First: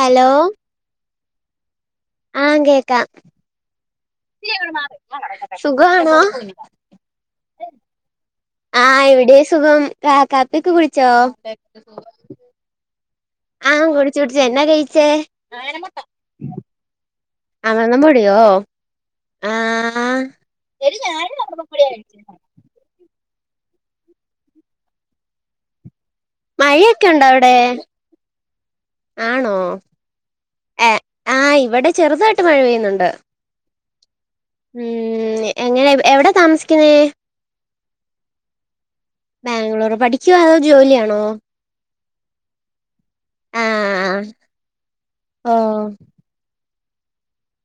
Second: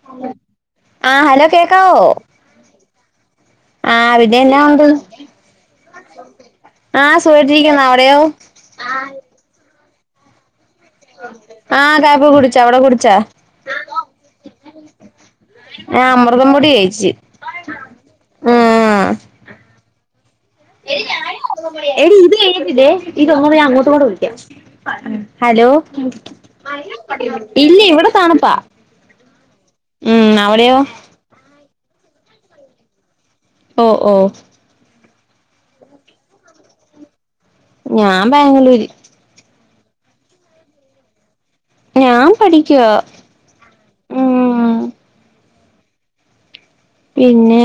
Hello ആഹ hello കേക്കാവോ ആഹ് കേക്കാം ആഹ അവിടെന്നാ ഉണ്ട് സുഖാണോ ആഹ സുഖാട്ടിരിക്കുന്നു അവിടെയോ ആഹ് ഇവിടെയും സുഖം കാ കാപ്പിയൊക്കെ കുടിച്ചോ ആഹ കാപ്പി കുടിച്ചാ അവിടെ കുടിച്ചാ ആഹ കുടിച്ചു കുടിച്ച് എന്നാ കഴിച്ചേ ആഹ് അമൃതം പൊടി കഴിച്ച് അമൃതം പൊടിയോ ആഹ ഞ ഇത് [unintelligible] ഹലോ മഴയൊക്കെ ഉണ്ടോ അവിടെ ഇല്ല ഇവിടെ താണുപ്പാ ആണോ ആഹ ഇവിടെ ചെറുതായിട്ട് മഴ പെയ്യുന്നുണ്ട് ഓ ഓ ഉം എങ്ങനെ എവിടൊ താമസിക്കുന്നേ ഞാൻ ബാംഗ്ലൂര് ബാംഗ്ലൂർ പഠിക്കുവാണോ അതോ ജോലിയാണോ ഞാൻ പഠിക്കുവ ആഹ ഹോ പിന്നെ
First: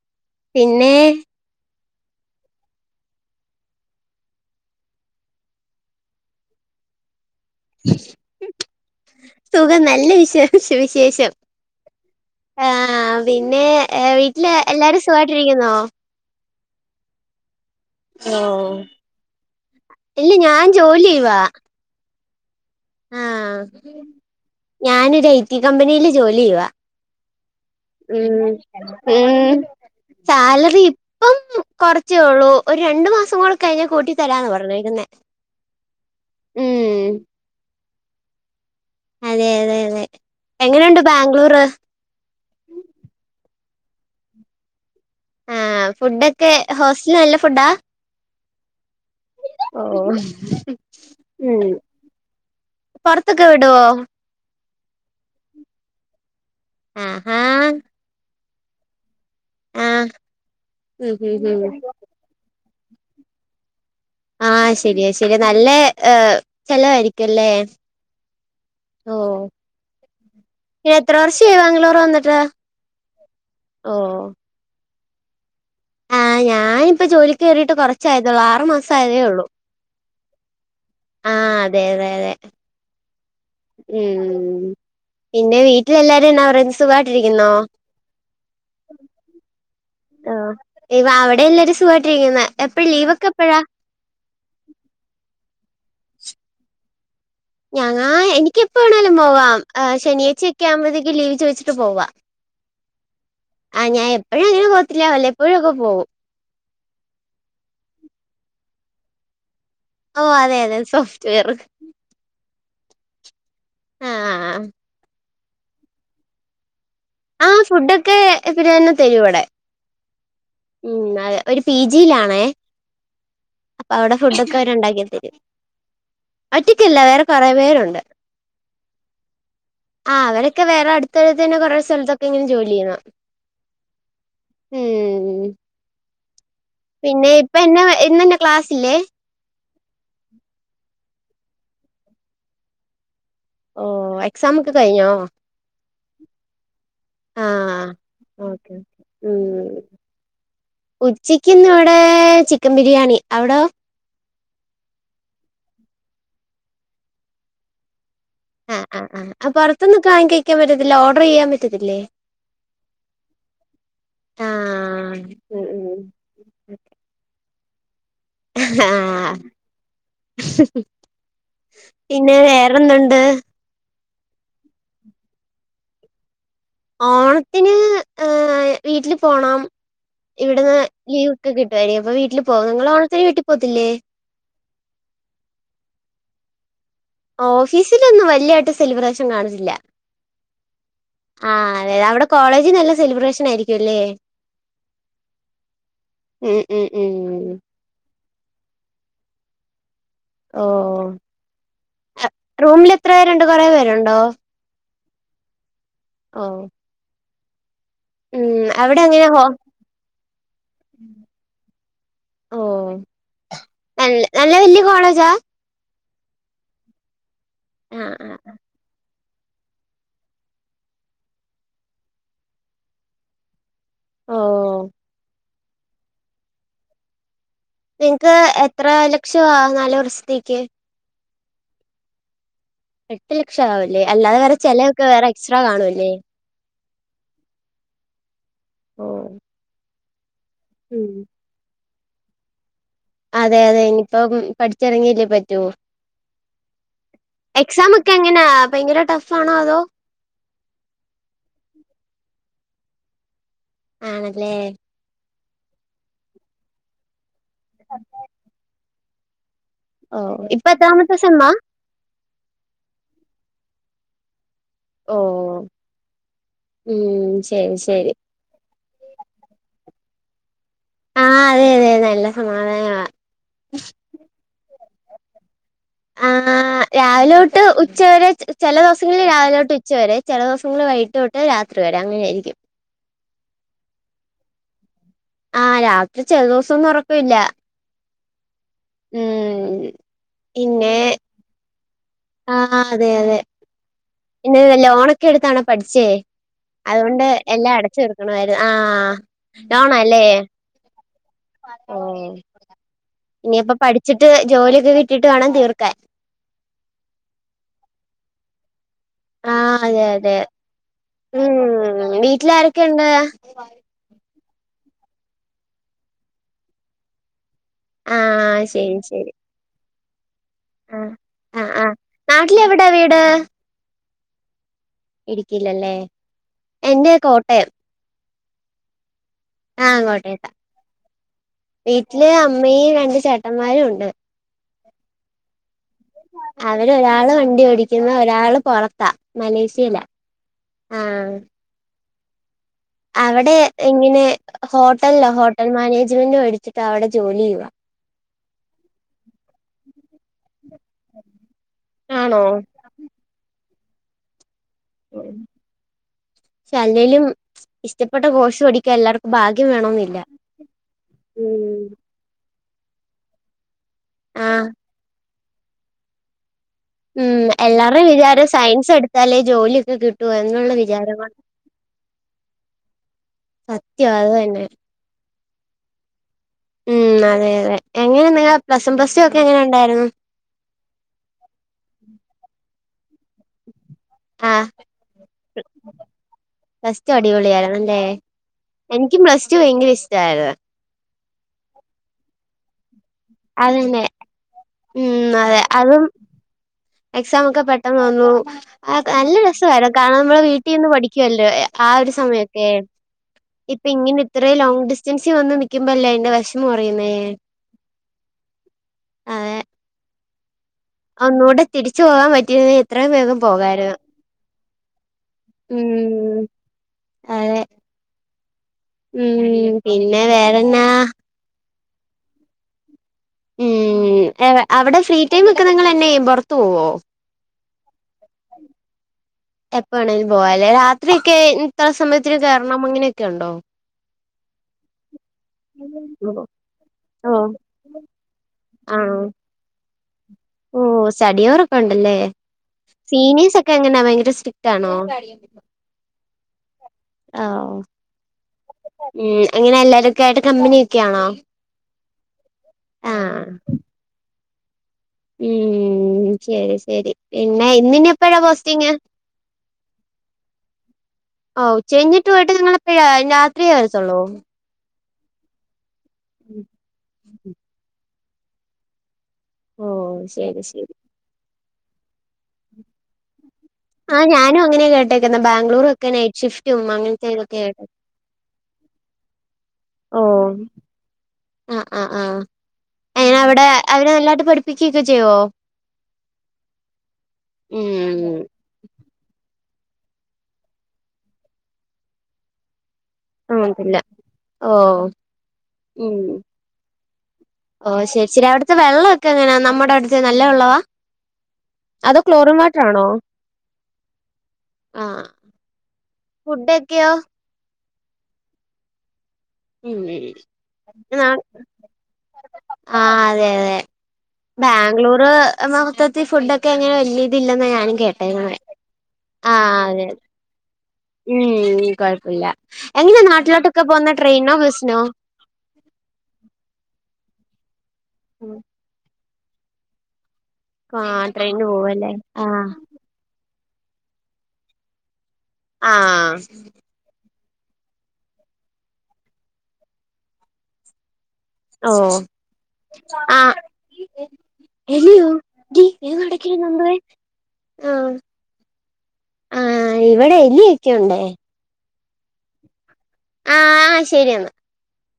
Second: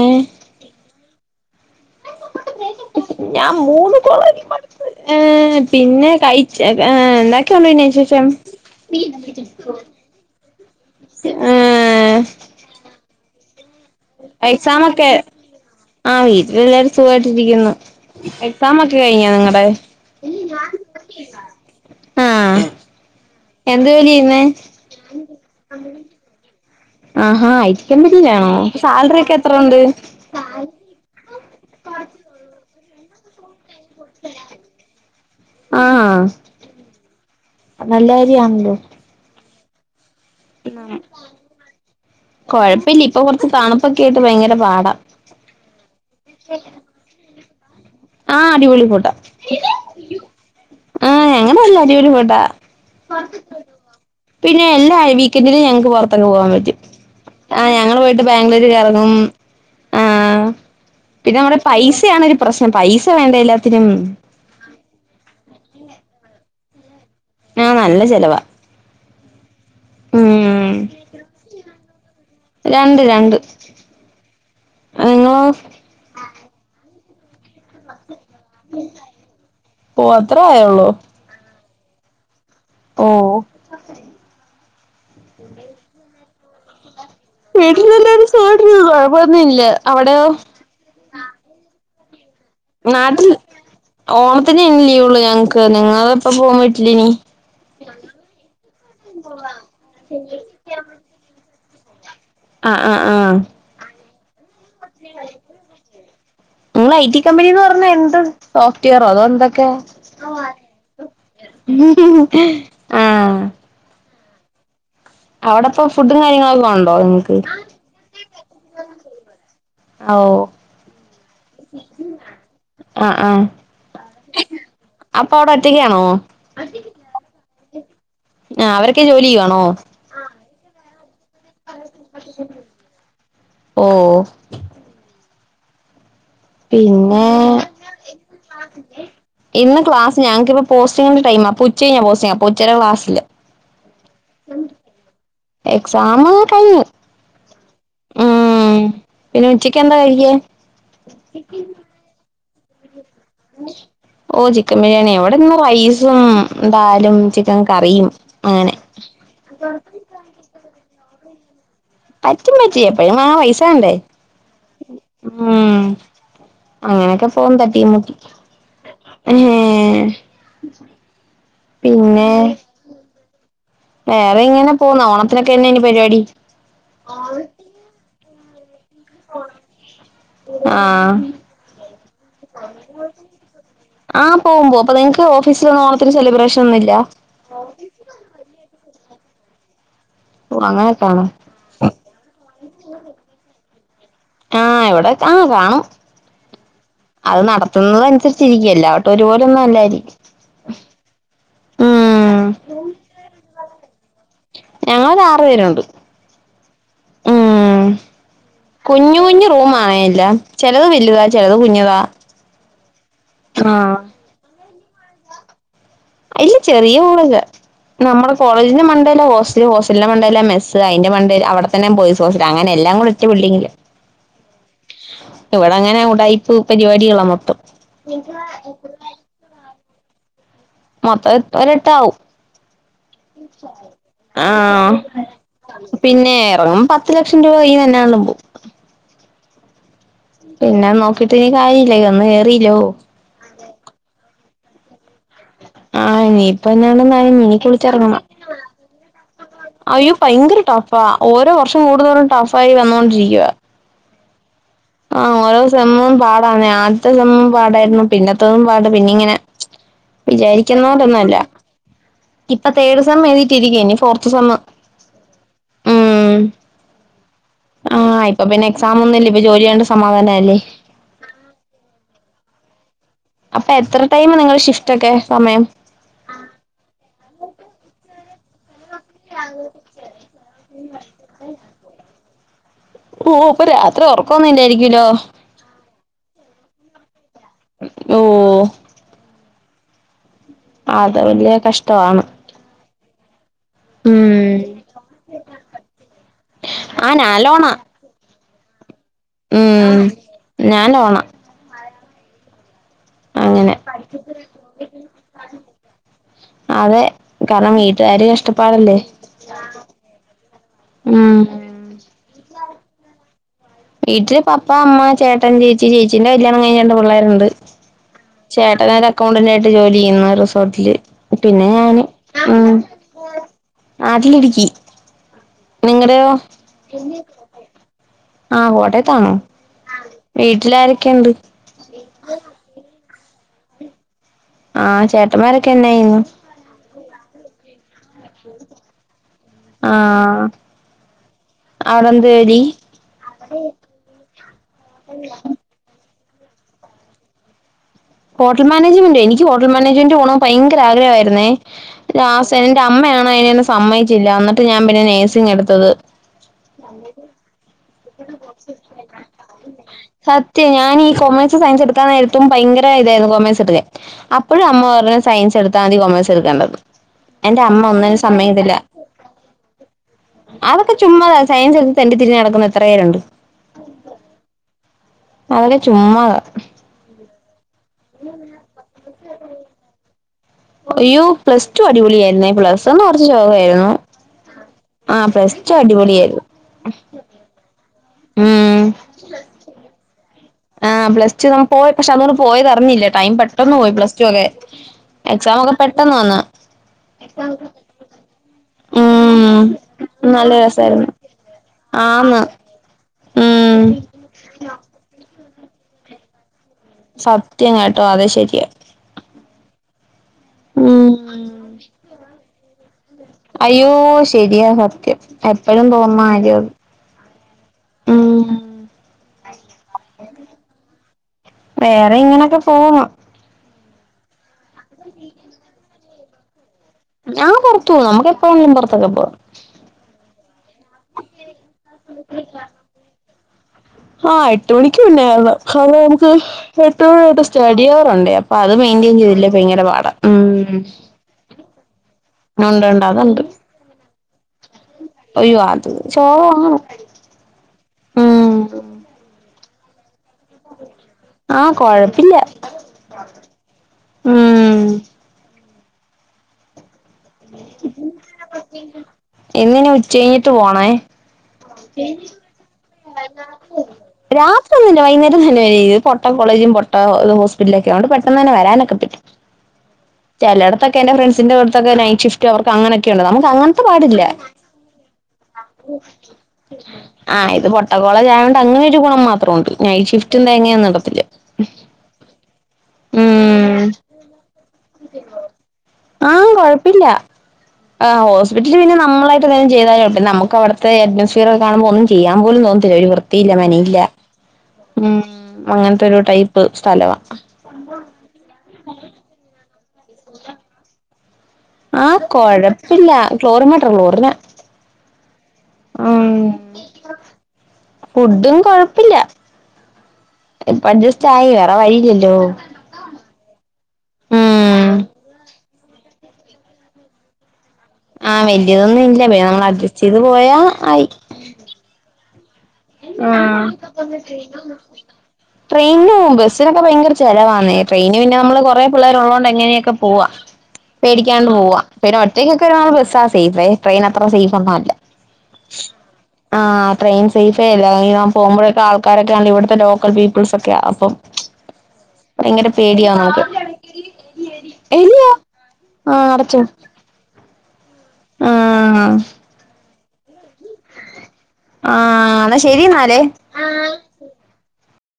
പിന്നെ ഞാൻ മൂന്ന് കോളേജിൽ പഠിച്ച് ഏ പിന്നെ കഴിച്ച എന്ത [unintelligible] സുഖം നല്ല വിശ വിശേഷം ഏഹ് ആഹ പിന്നെ ഏ വീട്ടില് എല്ലാരും സുഖമായിട്ടിരിക്കുന്നോ ആ് വീട്ടിൽെല്ലാവരും സുഖമായിട്ടിരിക്കുന്നു എക്സാാം ഒക്കെ കഴിഞ്ഞ നിങ്ങളടെ ഇല്ല ഞാൻ ജോലി ചെയ്യുവാ ആഹ എന്ത് ജോലി ചെയ്യുന്ന ഞാനൊ ഒരു ഐ ടി കമ്പനിൽ ജോലി ചെയ്യവാ ആഹാ ഐ ടി കമ്പനില്ലാണോ സാലറി ഒക്കെ ഉം എത്ര ഉണ്ട് സാലറി ഇപ്പം കുറച്ചേള്ളൂ ഒരു രണ്ടു മാസം കൂടെ കഴിഞ്ഞ കൂട്ടി തരാന്ന് പറഞ്ഞക്കുന്നെ ആഹ് ഉം നല്ല കാര്യാണല്ലോ അതെ അതെ അതെ എങ്ങനെയുണ്ട് ബാംഗ്ലൂര് കൊഴപ്പില്ല ഇപ്പൊ കൊറച്ച് തണുപ്പൊക്കെ ആയിട്ട് ഭയങ്കര പാടാ ആ ഫുഡൊക്കെ ഹോസ്റ്റലി നല്ല ഫുഡാ ആ അടിപൊളി ഫുഡാ ഓ ആഹ ഞങ്ങടെയെല്ല അടിപൊളി ഫുഡാ പൊറത്തൊക്കെ വിടുവോ പിന്നെ എല്ലാ വീക്കെന്ഡിലുംഞങ്ങൾക്ക് പുറത്തൊക്കെ പോകാൻ പറ്റും ആഹ് ആ ഞങ്ങൾ പോയിട്ട് ബാംഗ്ലൂര് കറങ്ങും ആഹ് ആഹ ഉം പിന്നെ ഉം ഇവിടെ ഉം പൈസയണരു പ്രശ്നം പൈസ വേണ്ട എല്ലാത്തിനും ആഹ ശരിയാ ശരിയാ നല്ല ചെലവായിരിക്കുംല്ലേ ആ നല്ല ചെലവാ ഓ ഉം എത്ര വർഷമായി ബാംഗ്ലൂർ വന്നിട്ട രണ്ട് രണ്ട് ഓ നിങ്ങളോ ആ ഞാനിപ്പപ്പോ ജോലിക്ക് കയറിയിട്ട് കുറച്ചായതേള്ളൂ ആറു മാസം ആയതേ ഉള്ളൂ ഹോ അത്ര ആയള്ളൂ ആഹ അതെ അതെ അതെ ഉം പിന്നെ വീട്ടിലെല്ലാരും എന്നാ പറയുന്നു സുഖായിട്ടിരിക്കുന്നോ വീട്ടിൽല്ലാരും സുഖായിട്ടിരിക്കുന്നു കുഴപ്പമൊന്നുല്ല അവടയോ ആ ഇവ അവടെ എല്ലാരും സുഖായിട്ടിരിക്കുന്ന നാട്ടിൽ ഓണത്തിന് ഇനി ലീവള്ളു ഞങ്ങക്ക് നിങ്ങള എപ്പ പോകൻ പറ്റില്ലനി ഞങ്ങാ എനിക്ക എപ്പാണേലും പോവാം ശനിയാച്ചയ ഒക്കെ ആകുമ്പോഴത്തേക്ക് ലീവ് ചോദിച്ചിട്ട് പോവ ആഹ് ആഹ് ആഹ് ആഹ് ഞാൻ എപ്പോഴും അങ്ങനെ പോത്തില്ല വല്ലപ്പോഴും ഒക്കെ പോകും നിങ്ങള് ഐ ടി കമ്പനനിന്ന് പറഞ്ഞ എന്ത് സോഫ്റ്റ്വെയറോ അതോ എന്തക്കെ ഓ അതെ അതെ സോഫ്റ്റ്വെയർ ആഹ് ആഹ് ആഹ് ആഹ് അവടെ ഇപ്പം ഫുഡും കാര്യങ്ങളൊക്കെ ഉണ്ടോ നിങ്ങക്ക് ആഹ് ഫുഡൊക്കെ [unintelligible] തരു ഇവടെ ഓ ഉം അതെ ഒരു പി ജിയിലാണേ ആ ആ അപ്പൊ അവിടെ ഫുഡ ഒക്കെ അവര് ഉണ്ടാക്കി അപ്പൊ തരും അവിടെ ഒറ്റക്കാണോ ഒറ്റക്കല്ല വേറെ കൊറെ പേരുണ്ട് ആഹ് അവരൊക്കെ ജോലി ചെയ്യുവാണോ ആഹ് അവരൊക്കെ വേറെ അട്ത്തട്ത്തന്നെ കൊറെ സ്ഥലത്തൊക്കെ ഇങ്ങനെ ജോലി ചെയ്യുന്നു ഓ ഉം പിന്നെ ഇപ്പൊ എന്നെ ഇന്നെന്നെ ക്ലാസ്സില്ലേ ഇന്ന് ക്ലാസ് ഞങ്ങക്കിപ്പോ പോസ്റ്റിങ്ങിന്റെ ടൈമാ ഉച്ച കഴിഞ്ഞാ പോസ്റ്റിങ്ങ് അപ്പ ഉച്ചവരെ ക്ലാസ്സില്ല ഓ എക്സാം ഒക്കെ കഴിഞ്ഞോ എക്സാമ് കഴിഞ്ഞ് ആഹ് ഉം പിന്നെ ഉച്ചക്ക് എന്താ കഴിക്കാൻ ഉച്ചക്കിന്നിവിടെ ടെ ചികം ബിരിയാണി അവ്ടോ ഓ ചിക്കൻ ബിരിയാണിയോ ഇവിടിന്ന് റൈസും ദാലും ചിക്കൻ കറിയും അങ്ങനെ ആഹ് ആഹ് ആഹ് അപ്പ പുറത്തൊന്നൊക്കെ വാങ്ങി കഴിക്കാൻ പറ്റത്തില്ല ഓർഡർ ചെയ്യാ പറ്റത്തില്ലേ പറ്റും പറ്റും എപ്പഴും വാങ്ങാൻ പൈസ വേണ്ടേ ആഹ് ഉം ഉം അങ്ങനെയൊക്കെ പോന്ന് തട്ടിയും മുട്ടി ആഹ് ഏ പിന്നെ വേറെന്നുണ്ട് വേറെ ഇങ്ങനെ പോന്നു ഓണത്തിനൊക്കെ എന്ന ഇനി പരിവാടി ഓണത്തിന് ഏ വീട്ടില് പോണം ഇവിടെന്ന് ആഹ് ലീവ് ഒക്കെ കിട്ടുവായിരിക്കും അപ്പ വീട്ടിൽ പോകും നിങ്ങൾ ഓണത്തിന് വീട്ടിൽ പോകത്തില്ലേ ആഹ് പോവും പോവും അപ്പൊ നിങ്ങക്ക് ഓഫീസില് ഒന്നും ഓണത്തിന് സെലിബ്രേഷൻ ഒന്നുല്ല ഓഫീസിലൊന്നും വലിയായിട്ട് സെലിബ്രേഷൻ കാണത്തില്ല ഓഹ് അങ്ങനെയൊക്കെ ആണോ ആഹ്‌ അതെ അവിടെ കോളേജ് നല്ല സെലിബ്രേഷൻ ആയിരിക്കും ല്ലേ ആഹ് ഇവിടെ ആഹ്‌ കാണും ഉം ഉം ഉം അത് നടത്തുന്നുന്നത് അനുസരിച്ചിരിക്കും എല്ലാവട്ടും ഒരു പോലോന്നും അല്ലായിരിക്കും ഓഹ് ഉം റൂമിൽ എത്ര പേരുണ്ട് കുറേ പേരുണ്ടോ ഞങ്ങരു ആറ് പേര്ണ്ട് ഓഹ്‌ ഉം അവിടെ കുഞ്ഞു എങ്ങനെ ഹോ കുഞ്ഞ് റൂം ആണേല്ല ചെലത് വല്താ ചിലത് കുഞ്ഞുതാ ഓ ആഹ്‌ നല്ല നല്ല വല്യ കോളേജാ ഇല്ല ചെറിയ കോളേജ ആഹ് നമ്മടെ ആഹ് കോളേജിന്റെ മണ്ടയില ഹോസ് ഹോസ്ലിന്റെ മണ്ടല്ല മെസ് അയിന്റെ മൻണ്ടെ അവടെത്തന്നെ പോയിസ് ഹോസ്റ്റ അങ്ങനെല്ലാം കൂടി ഒറ്റ ബിൽഡിംഗ് ഓഹ്‌ ഇവടെ അങ്ങനെ ഉടായിപ്പ് പരിപാടികളാ മൊത്തം നിങ്ങക്ക് എത്ര ലക്ഷവാ നാല് വർഷത്തേക്ക്? മൊത്തം എത്ര ഒരെട്ടാവും. എട്ട് ലക്ഷം ആവൂല്ലേ അല്ലാതെ വേറെ ആഹ്‌ ചെലവൊക്കെ വേറെ എക്സ്ട്രാ കാണുവല്ലേ പിന്നെ ഇറങ്ങും പ ത്ത് ലക്ഷം രൂപ യിന്നെന്നാണും പോവും ഓ പിന്നെ ഉം നോക്കിട്ട് ഇനി കാര്യം ഇല്ല വന്ന് കേറീല്ലോ. അതെ അതെ ഇനിപ്പോം പഠിച്ചിറങ്ങില്ലേ പറ്റൂ. ആഹ് ഇനിയിപ്പം ഞാനെന്തായാലും ഇന്ക്ക് എക്സാം ഒക്കെ വിളിച്ചിറങ്ങണം എങ്ങനാ ഭയങ്കര ടഫ് ആണോ അതോ അയ്യോ ഭയങ്കര ടഫാ ഓരോ വർഷം കൂടുതോറും ടഫായി വന്നോണ്ടിരിക്കുവ. ആണല്ലേ.. ആഹ്‌ ഓരോ സെമ്മും പാടന്നെ ആദ്യത്തെ സമ്മും പാടായിരുന്നു പിന്നത്തതും പാട് പിന്നിംങ്ങനെ ഓ ഇപ്പൊ എത്രാമത്തെ വിചാരിക്കുന്നപോലെയൊന്നുമല്ല. സെമ്മാ ഇപ്പൊ തേർഡ് സം എഴുതിട്ടിരിക്കയിനി ഫോർത്ത് സെം ഓഹ്‌ ഉം ശരി ശരി അപ്പ പിന്നെ എക്സാം ഒന്നുല്ല ഇപ്പ ജോലി്യായോണ്ട് സമാധാനംല്ലേ ആഹ് അതെ അതെ നല്ല സമാ അപ്പൊ എത്ര ടൈം നിങ്ങള് ഷിഫ്റ്റ് ഒക്കെ സമയം ആഹ്‌.... ആ രാവിലെോട്ട് ഉച്ചവരെ ചെല ദൊവസങ്ങളിൽ രാവില തൊട്ട് ഉച്ചവരെ ചെല ദൊവസങ്ങളൾ വൈകിട്ട് തൊ ട്ട്‌ രാത്രി വരെ അങ്ങനെ ആയിരിക്കും ഓഹ്‌ അപ്പൊ രാത്രി ഒറക്കം ഒന്നും ഇല്ലായിരിക്കല്ലോ ആഹ്‌ രാത്രി ചെല ദെവസൊന്നും ഒറക്കവില്ല ഓ.. ഉം ആഹ്‌ അത് വല്യ കഷ്ടവാണ് ആഹ്‌ അതെ അതെ പിന്നെ ലോണൊക്കെ എടുത്താണോ പഠിച്ചേ ആ അതൊണ്ട് ഞാൻ ലോണാ എല്ലാം അടച്ചു തീർ ക്കണവായിരുന്നു ആഹ്‌ ഉം ലോണാല്ലേ? ഞാൻ ലോണ. ഓഹ്‌ അങ്ങനെ ഇനിയപ്പം പഠിച്ചിട്ട് ജോലിയൊക്കെ കിട്ടിട്ട് വേണം തീർക്കാൻ അതെ കാരണം വീട്ടുകാര് കഷ്ടപ്പാടല്ലേ ആഹ്‌ അതെ അതെ ഉം വീട്ടിലാരൊക്കെ ഉണ്ട് വീട്ടില് പപ്പാ അമ്മ ചേട്ടൻ ചേച്ചി ചേച്ചീന്റെ കല്യാണം കഴിഞ്ഞ് രണ്ട് പിള്ളേരുണ്ട്. ആഹ് ശരി ചേട്ടനൊരു ശരി അക്കൗണ്ടന്റ് ആയിട്ട് ജോലി ചെയ്യുന്നു റിസോർട്ടില് ആഹ് പിന്നെ ഞാന് ഉം ഡാ നാട്ടിലിടുക്കി ഇടുക്കില്ലല്ലേ നിങ്ങളുടെയോ എന്റെ കോട്ടയം ആഹ കോട്ടയത്താണൊ ആ കോട്ടയത്ത, വീട്ടില് അമ്മയും രണ്ട് ചേട്ടമാരും ഉണ്ട് ആഹ ചേട്ടമാരൊക്കെ എന്നായ്യുന്നു? അവര് ഒരാള് വണ്ടി ഓടിക്കുന്നു ഒരാള് പൊറത്താ മലേഷ്യയിലാ ആഹ ആഹ് അവിടെന്തെടി? അവിടെ ഇങ്ങനെ ഹോട്ടൽലാ ഹോട്ടൽ മാനേജ്മെന്റ് പടിച്ചിട്ട് അവിടെ ജോലി യ്യുവാ. ഹോട്ടൽ മാനേജ്മന്റൊ എനിക്ക് ഹോട്ടൽ മാനേജ്മെന്റ് പോണോ ഭയങ്കര ആഗ്രഹമായിരുന്നേ ആണോ ലാസ്റ്റ് ന്റെ അമ്മയാണെ അയ്നന്നെ സമ്മയ്ച്ചില്ല എന്നിട്ട് ഞാൻ പിന്നെ നഴ്സിംഗ് എടുത്തത് ച്ച് അല്ലേലും ഇഷ്ടപ്പെട്ട കോഴ്സ് പഠിക്കാൻ എല്ലാർക്കും ഭാഗ്യം വേണോന്നില്ല സത്യം ഞാന് ഈ കൊമേഴ്സും സയൻസും ഉം എടുക്കാൻ നേര ത്തും ഭയങ്കര ഇതായിരുന്നു കൊമേഴ്സ് ട്ക്കാൻ ആഹ് അപ്പോഴും അമ്മ പറഞ്ഞ് സയൻസ് എടുത്താതി കോമേഴ്സ്ട്ക്കണ്ടന്ന്. ഉം എല്ലാറയും വിചാരം സയൻസ് എടുത്താലേ ജോലിയൊക്കെ കിട്ടുവ എന്നുള്ള വിചാരവ സയൻസ്ട്ത്ട്ട് തെണ്ടിതിരിന് ന്നടക്ണ എത്ര പേരുണ്ട് ത്യവാ അത്‌തന്നെ അതൊക്കെ ചുമ്മാത ഉം അതെ അതെ എങ്ങനെ നിങ്ങെ പ്ലസും പ്ലസ്റ്റു ഒക്കെ എങ്ങനെ ണ്ടായിരുന്നു അയ്യോ പ്ലസ്റ്റു അടിപൊളിയ ആായിരുന്നേ പ്ലസ് വ ണ്കുറച്ച് ശോഖയിരുന്നു ആഹ് ആഹ പ്ലസ്റ്റു അടിപൊളിയിരുന്നു പ്ലസ് ടൂ അടിപൊളിയാര ന്നല്ലേ ഉം ഇക് ഷ്ടായത് ആപ്ലസ്റ്റുമ്മപോയ് പക്ഷെ തൊടെ പോയത് തറിഞ്ഞില്ലേ ടൈം പെട്ടെന്ന്പോയി അതന്നെ പ്ലസ്റ്റു ക്കെ ഉം എക്സാം അതെ ഒക്കെ അതും പെട്ടെന്ന വന്ന് എക്സാം ഒക്കെ പെട്ടെന്ന് വന്നു അ കെനല്ല ഉം രസമായിരുകാരണം നമ്മളെ നല്ല വീട്ടിൽ നിന്ന് രസായിരുന്നു പഠിക്കുവല്ലോ ആ ഒരു ആന്ന് സമയൊക്കെ ഉം ഇപ്പൊ ഇങ്ങനെ ഇത്രയും ലോങ് ഡിസ്റ്റൻസിൽ വന്ന് ന്നിക്കുമ്പോല്ലേ അന്റെ വിഷമം അറിയുന്നേ ത്യ യിട്ടുംഅത്ശരിയ ഉം ഒന്നുടെ തിരിച്ച് പോവാ ൻ പറ്റിന്നങ്കി എത്രയും വേഗം പോക അയ്യോ ശെരിയ ത്യം എപ്പോഴും തോന്നുന്ന ഉം കാര്യത് അതെ ഉം പിന്നെ വേറെന്നാ വേറെ ഇങ്ങനക്കെ പോവുന്നു ഉം എ അവിടെ ഫ്രീടൈമഒക്കെ നിങ്ങൾന്നെ പുറത്തു പോവോ ഞാപൊറത്തുപോനമുക്ക എപ്പാണെിലും പുറത്തൊക്കെ പോക എപ്പാണെേലും പോവാലേ രാത്രി ഒക്കെ ഇത്ര സമയത്തിന് കെറണം അങ്ങനെയൊക്കെ ഉണ്ടോ ആഹ എട്ട് മണിക്ക് മുന്നാവണം അെ നമുക്ക് ഓ എട്ടാമണിയിട്ട് സ്റ്റഡി അവർുണ്ടഅപ്പൊ അത് മെയിന്റെയിൻ ആണോ ചെയ്തില്ലേ ഭയങ്കര പാടാ ഉം ഓ സ്റ്റഡി യോറൊക്കെ ഉണ്ടല്ലേ ഉണ്ട് ഉണ്ട് അതുണ്ട് സീനേസ് ഒക്കെ എങ്ങനാ ഭയങ്കരസ്ക് റ്റ്ആണോ അയ്യോ അത് ചോറ് വാങ്ങണം ആ ഉ ഉം ഉം അങ്ങനെ എല്ലാരും കേട്ട കമ്പനിയൊക്കൊണോ ആ കൊഴപ്പില്ല ആഹ ഉം ഉം ശരി ശരി പിന്നെ ഇന്നിന് എപ്പഴാ പോസ്റ്റിങ് ഇന്നിനി ഉച്ച കഴിഞ്ഞിട്ട് പോണേ ഓ ഉച്ചകഴിഞ്ഞിട്ട് പോയിട്ട് നിങ്ങളപ്പഴ രാത്രിയേ വരത്തുള്ളൂ ഒന്നില്ല വൈകേരം തന്നെ ഒരുത് പട്ട ന്നുല്ല വയന്നെരം തന്നെ വരുംപൊട്ട കോളേജും പൊട്ട ഹോസ്പിറ്റലും ഒകെ പെട്ടെന്ന് തന്നെ വരാനൊക്കെ പറ്റും ഓ ശരി ശരി ചിലടത്തൊക്കെ എന്റെ ഫ്രണ്ട്സിന്റെ ടുത്തൊക്കെ നൈറ്റ് ഷിഫ്റ്റ് അവർക്ക്ള്ളത നമക് അങ്ങനെ ആഹ ഞാനും അങ്ങനെ കേട്ടേക്കന്ന ബാംഗ്ളുറും ഒക്കെ നൈറ്റ്ഷിഫ്റ്റും അങ്ങനത്തെ ഇതൊക്കെ കോളേജായോണ്ട് അങ്ങനൊരു ഗുണം മാത്രണ്ട് നൈറ്റ് ഓ ഷിഫ്റ്റും തേങ്ങന്നും ഇടത്തില്ല ഏ അവിടെ ഉം അവര് നല്ലായിട്ട് പഠിപ്പിക്കൊക്കെ ചെയ്യോ ആഹ് കൊഴപ്പില്യാ ആഹ് ഹോസ് ഉം പിറ്റലിൽ പിന്നെ നമ്മളായിട്ടെന്തേലും ചെയ്താലോട്ട നമുക്ക് അവിട്ത്തെ അറ്റ്മോസ്ഫിയറൊക്കെ കാണുമ്പോ ഒന്നും ചെയ്യാൻ പോലും തോന്നത്തില്ല ഒര് വൃത്തി വൃത്തി ഇല്ല അറിയത്തില്ല മെനീല്യാ ഓ ഉം അങ്ങൻത്തൊരു ഉം ടൈപ്പ് സ്ഥലവാ ഓ ശെരി ശെരി അവിട്ത്തെ വെള്ളൊക്കെങ്ങനാ നമ്മടെ അവ്ട്ത്തെ നല്ല വെള്ളവാ അതോ ആഹ് ക്ലോറിൻ വാട്ടറാണോ? കൊഴപ്പില്ല ക്ലോറിൻ വാട്ടർ ക്ലോറിന ആഹ് ഉം ഫുഡൊക്കെയോ? ഫുഡും കൊഴപ്പല്ല ഉം ഇപ്പ അഡ്ജസ്റ്റായി വേറെ വഴിയില്ലല്ലോ ആഹ് അതെ അതെ ഉം ബാംഗ്ലൂർ മൊത്തത്തി ഫുഡൊക്കെ ഇങ്ങനെ വല്യ ഇതില്ലെന്നാ ഞാനും കേ ആഹ് വല്യതൊന്നും ഇല്യാ പിന്നമ്മള് അതെ അഡ്ജസ്റ്റെയ്ത് പോയാ ആയി ഉം കൊഴപ്പല്ല എങ്ങനെയാ നാട്ടിലോട്ടൊക്കെ പോന്നെ ട്രെയിനോ ബസിനോ ട്രെയിനോവും ബസ്സിനൊക്കെ ഭയങ്കര ചെിലവാന്നെ ട്രെയിന് പിന്നെ നമ്മള് കൊറെ പുള്ളേര്ള്ളോണ്ട് എങ്ങനെയൊക്കെ പോവാ ആ പേടിക്കാണ്ട് ട്രെയിന് പോവാ പോവല്ലേ പിന്നെ ആ ഒറ്റക്കൊക്കെ ബസ്സ് സേഫ് ട്രെയിൻ അത്ര സേഫൊന്നല്ല ആഹ് ട്രെയിൻ സെയ്ഫെ അല്ല [unintelligible] പോകുമ്പഴൊക്കെ ആൾക്കാരൊക്കെ അല്ലെ ഇവ്ട്ത്തെ ലോക്കൽ പീപ്പിൾസൊക്കെയാ അപ്പം ഓഹ് ഭയങ്കര പേടിയാ നമുക്ക് ആഹ് [inaudible] എലിയാ ആഹ് അടച്ചോ ആഹ് അഹ് ഇവടെ എലിയൊക്കെയുണ്ടേ ആഹ് എന്നാ ശെരി ന്നാല് ശെരി എന്നാ